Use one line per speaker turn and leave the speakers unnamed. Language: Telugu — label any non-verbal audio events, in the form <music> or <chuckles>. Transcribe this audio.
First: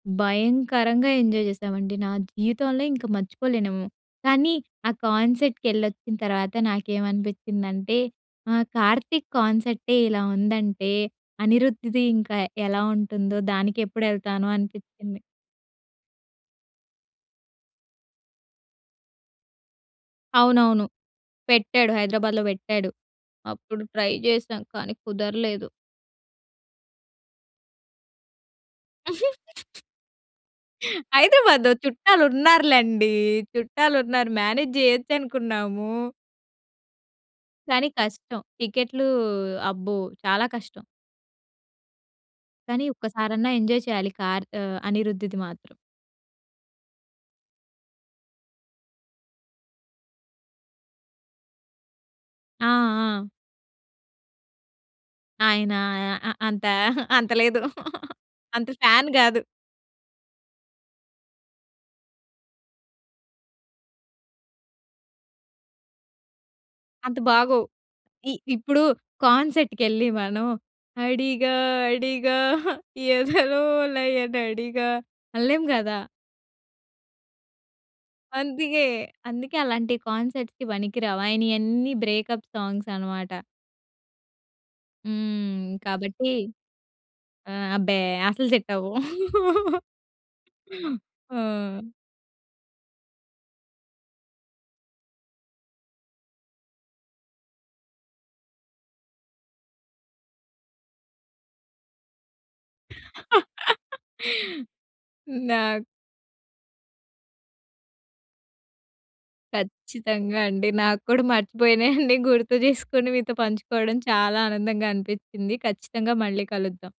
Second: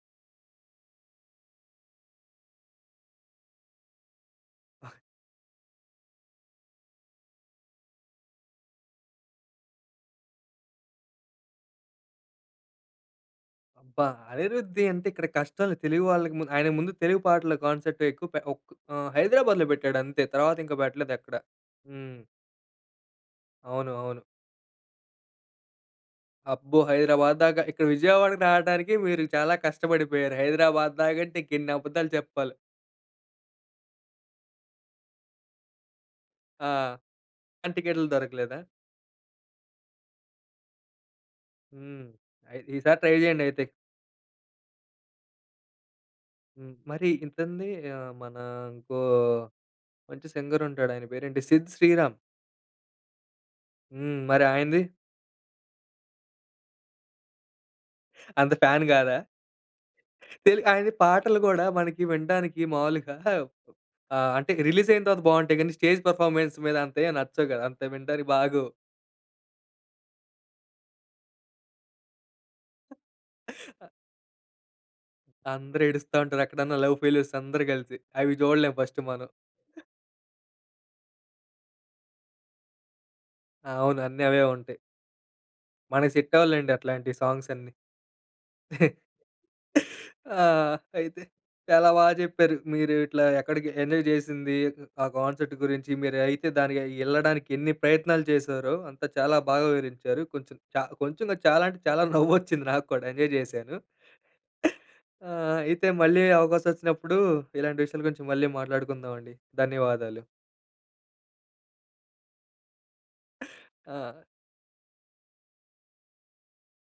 భయంకరంగా ఎంజాయ్ జేశామండి. నా జీవితంలో ఇంక మర్చిపోలేనేమో! కానీ ఆ
అబ్బ!
కాన్సర్ట్‌కి ఎల్లోచ్చిన తర్వాత నాకేమనిపించిందంటే ఆ! కార్తీక్ కాన్సర్టే ఇలా ఉందంటే, అనిరుద్‌ది ఇంకా యెలా ఉంటుందో? దానికెప్పుడు
అబ్బా!
ఎళ్తానో
అనిరుద్‌ది అంటే
అనిపిచ్చింది?
ఇక్కడ కష్టాలు తెలుగు వాళ్ళకి ముంద్ ఆయనకు ముందు తెలుగు పాటల కాన్సర్ట్ ఎక్కువ పే ఒక్ ఆహ్, హైదరాబాద్‌లో బెట్టాడు అంతే. తరువాత ఇంకా
అవునవును.
బెట్టలేదు ఎక్కడ.
పెట్టాడు.
హ్మ్.
హైదరాబాద్‌లో పెట్టాడు. అప్పుడు
అవును.
ట్రై
అవును.
చేశాం. కానీ కుదరలేదు.
అబ్బో! హైదరాబాద్ దాక. ఇక్కడ విజయవాడకి రాటానికి మీరు చాలా
<giggles>
కష్టబడిపోయారు. హైదరాబాద్ దాకంటే
హైదరాబాద్‌లో
ఇంకెన్ని అబద్దాలు జెప్పాల్
చుట్టాలున్నారు లెండి, చుట్టాలున్నారు మ్యానేజ్ జేయొచ్చనుకున్నాము.
ఆ! కానీ
కానీ
టికెట్లు
కష్టం.
దొరకలేదా?
టికెట్లు అబ్బో! చాలా కష్టం.
హ్మ్. అయి ఈ
కానీ
సారి ట్రై
ఒక్కసారన్నా
జేయండైతే.
ఎంజాయ్ చేయాలి కార్ ఆహ్, అనిరుద్‌ది మాత్రం.
హ్మ్. మరి ఇతనిది? ఆహ్, మన ఇంకో మంచి సింగర్ ఉంటాడు ఆయన పేరేంటి సిద్ శ్రీరామ్.
ఆ! ఆ!
హ్మ్. మరి ఆయనది?
ఆయన ఆహ్, ఆహ్, అంత, అంత లేదు. <laughs>
అంత
అంత
ఫ్యాన్
ఫ్యాన్
గాదా?
గాదు.
తెలుగు ఆయనయి పాటలు గూడా మనకి వినడానికి మామూలుగా <chuckles> ఆహ్, అంటే రిలీజ్ అయిన తరువాత బాగుంటయి. కానీ, స్టేజ్ పర్ఫార్మెన్స్ మీద అంటే
అంత
నచ్చవు గదా!
బాగోవు.
అంత వినడానికి
ఇ
బాగోవు.
ఇప్పుడు కాన్సర్ట్ కెళ్ళి మనం, అడిగా! అడిగా! ఎదలో
<chuckles>
లయన‌డిగా! అనలేం
అందరు
గదా!
ఏడుస్తా ఉంటారు. ఎక్కడన్నా లవ్ ఫెయిల్యూర్స్ అందరూ గలిపి. అవి జూడలేం
అందుకే!
ఫస్ట్ మనం.
అందుకే
<chuckles>
అలాంటియి కాన్సర్ట్స్‌కి బనికిరావు. ఆయనయన్నీ బ్రేకప్ సాంగ్స్ అన్నమాట.
అవును. అన్నీ అవే ఉంటయి.
హ్మ్.
మనకి
కాబట్టి
సెట్ అవ్వవులేండి అట్లాంటి సాంగ్స్
ఆ!
అన్నీ.
అబ్బే అసలు సెట్టవవు.
<chuckles>
<laughs>
ఆ! అయితే!
ఆ!
చాలా బా చెప్పారు. మీరు ఇట్లా ఎక్కడికి ఎంజాయ్ జేసింది, ఆ కాన్సర్ట్ గురించి, మీరైతే దానిగయి ఎళ్ళడానికి ఎన్ని ప్రయత్నాలు జేసారో? అంతా చాలా బాగా వివరించారు. కొంచెం చా కొంచెం గాదు. చాలా అంటే చాలా నవ్వొచ్చింది నాక్కూడా ఎంజాయ్ జేశాను.
<laughs>
<chuckles> ఆ!
నాక్
అయితే మళ్ళీ అవకాశం ఒచ్చినప్పుడు, ఇలాంటి విషయాల గురించి మళ్ళీ మాట్లాడుకుందామండి. ధన్యవాదాలు.
ఖచ్చితంగా అండి. నాక్కూడా మర్చిపోయినయన్ని గుర్తు జేసుకొని మీతో
<chuckles>
పంచుకోవడం
ఆ!
చాలా ఆనందంగా అనిపించింది. ఖచ్చితంగా మళ్ళీ కలుద్దాం.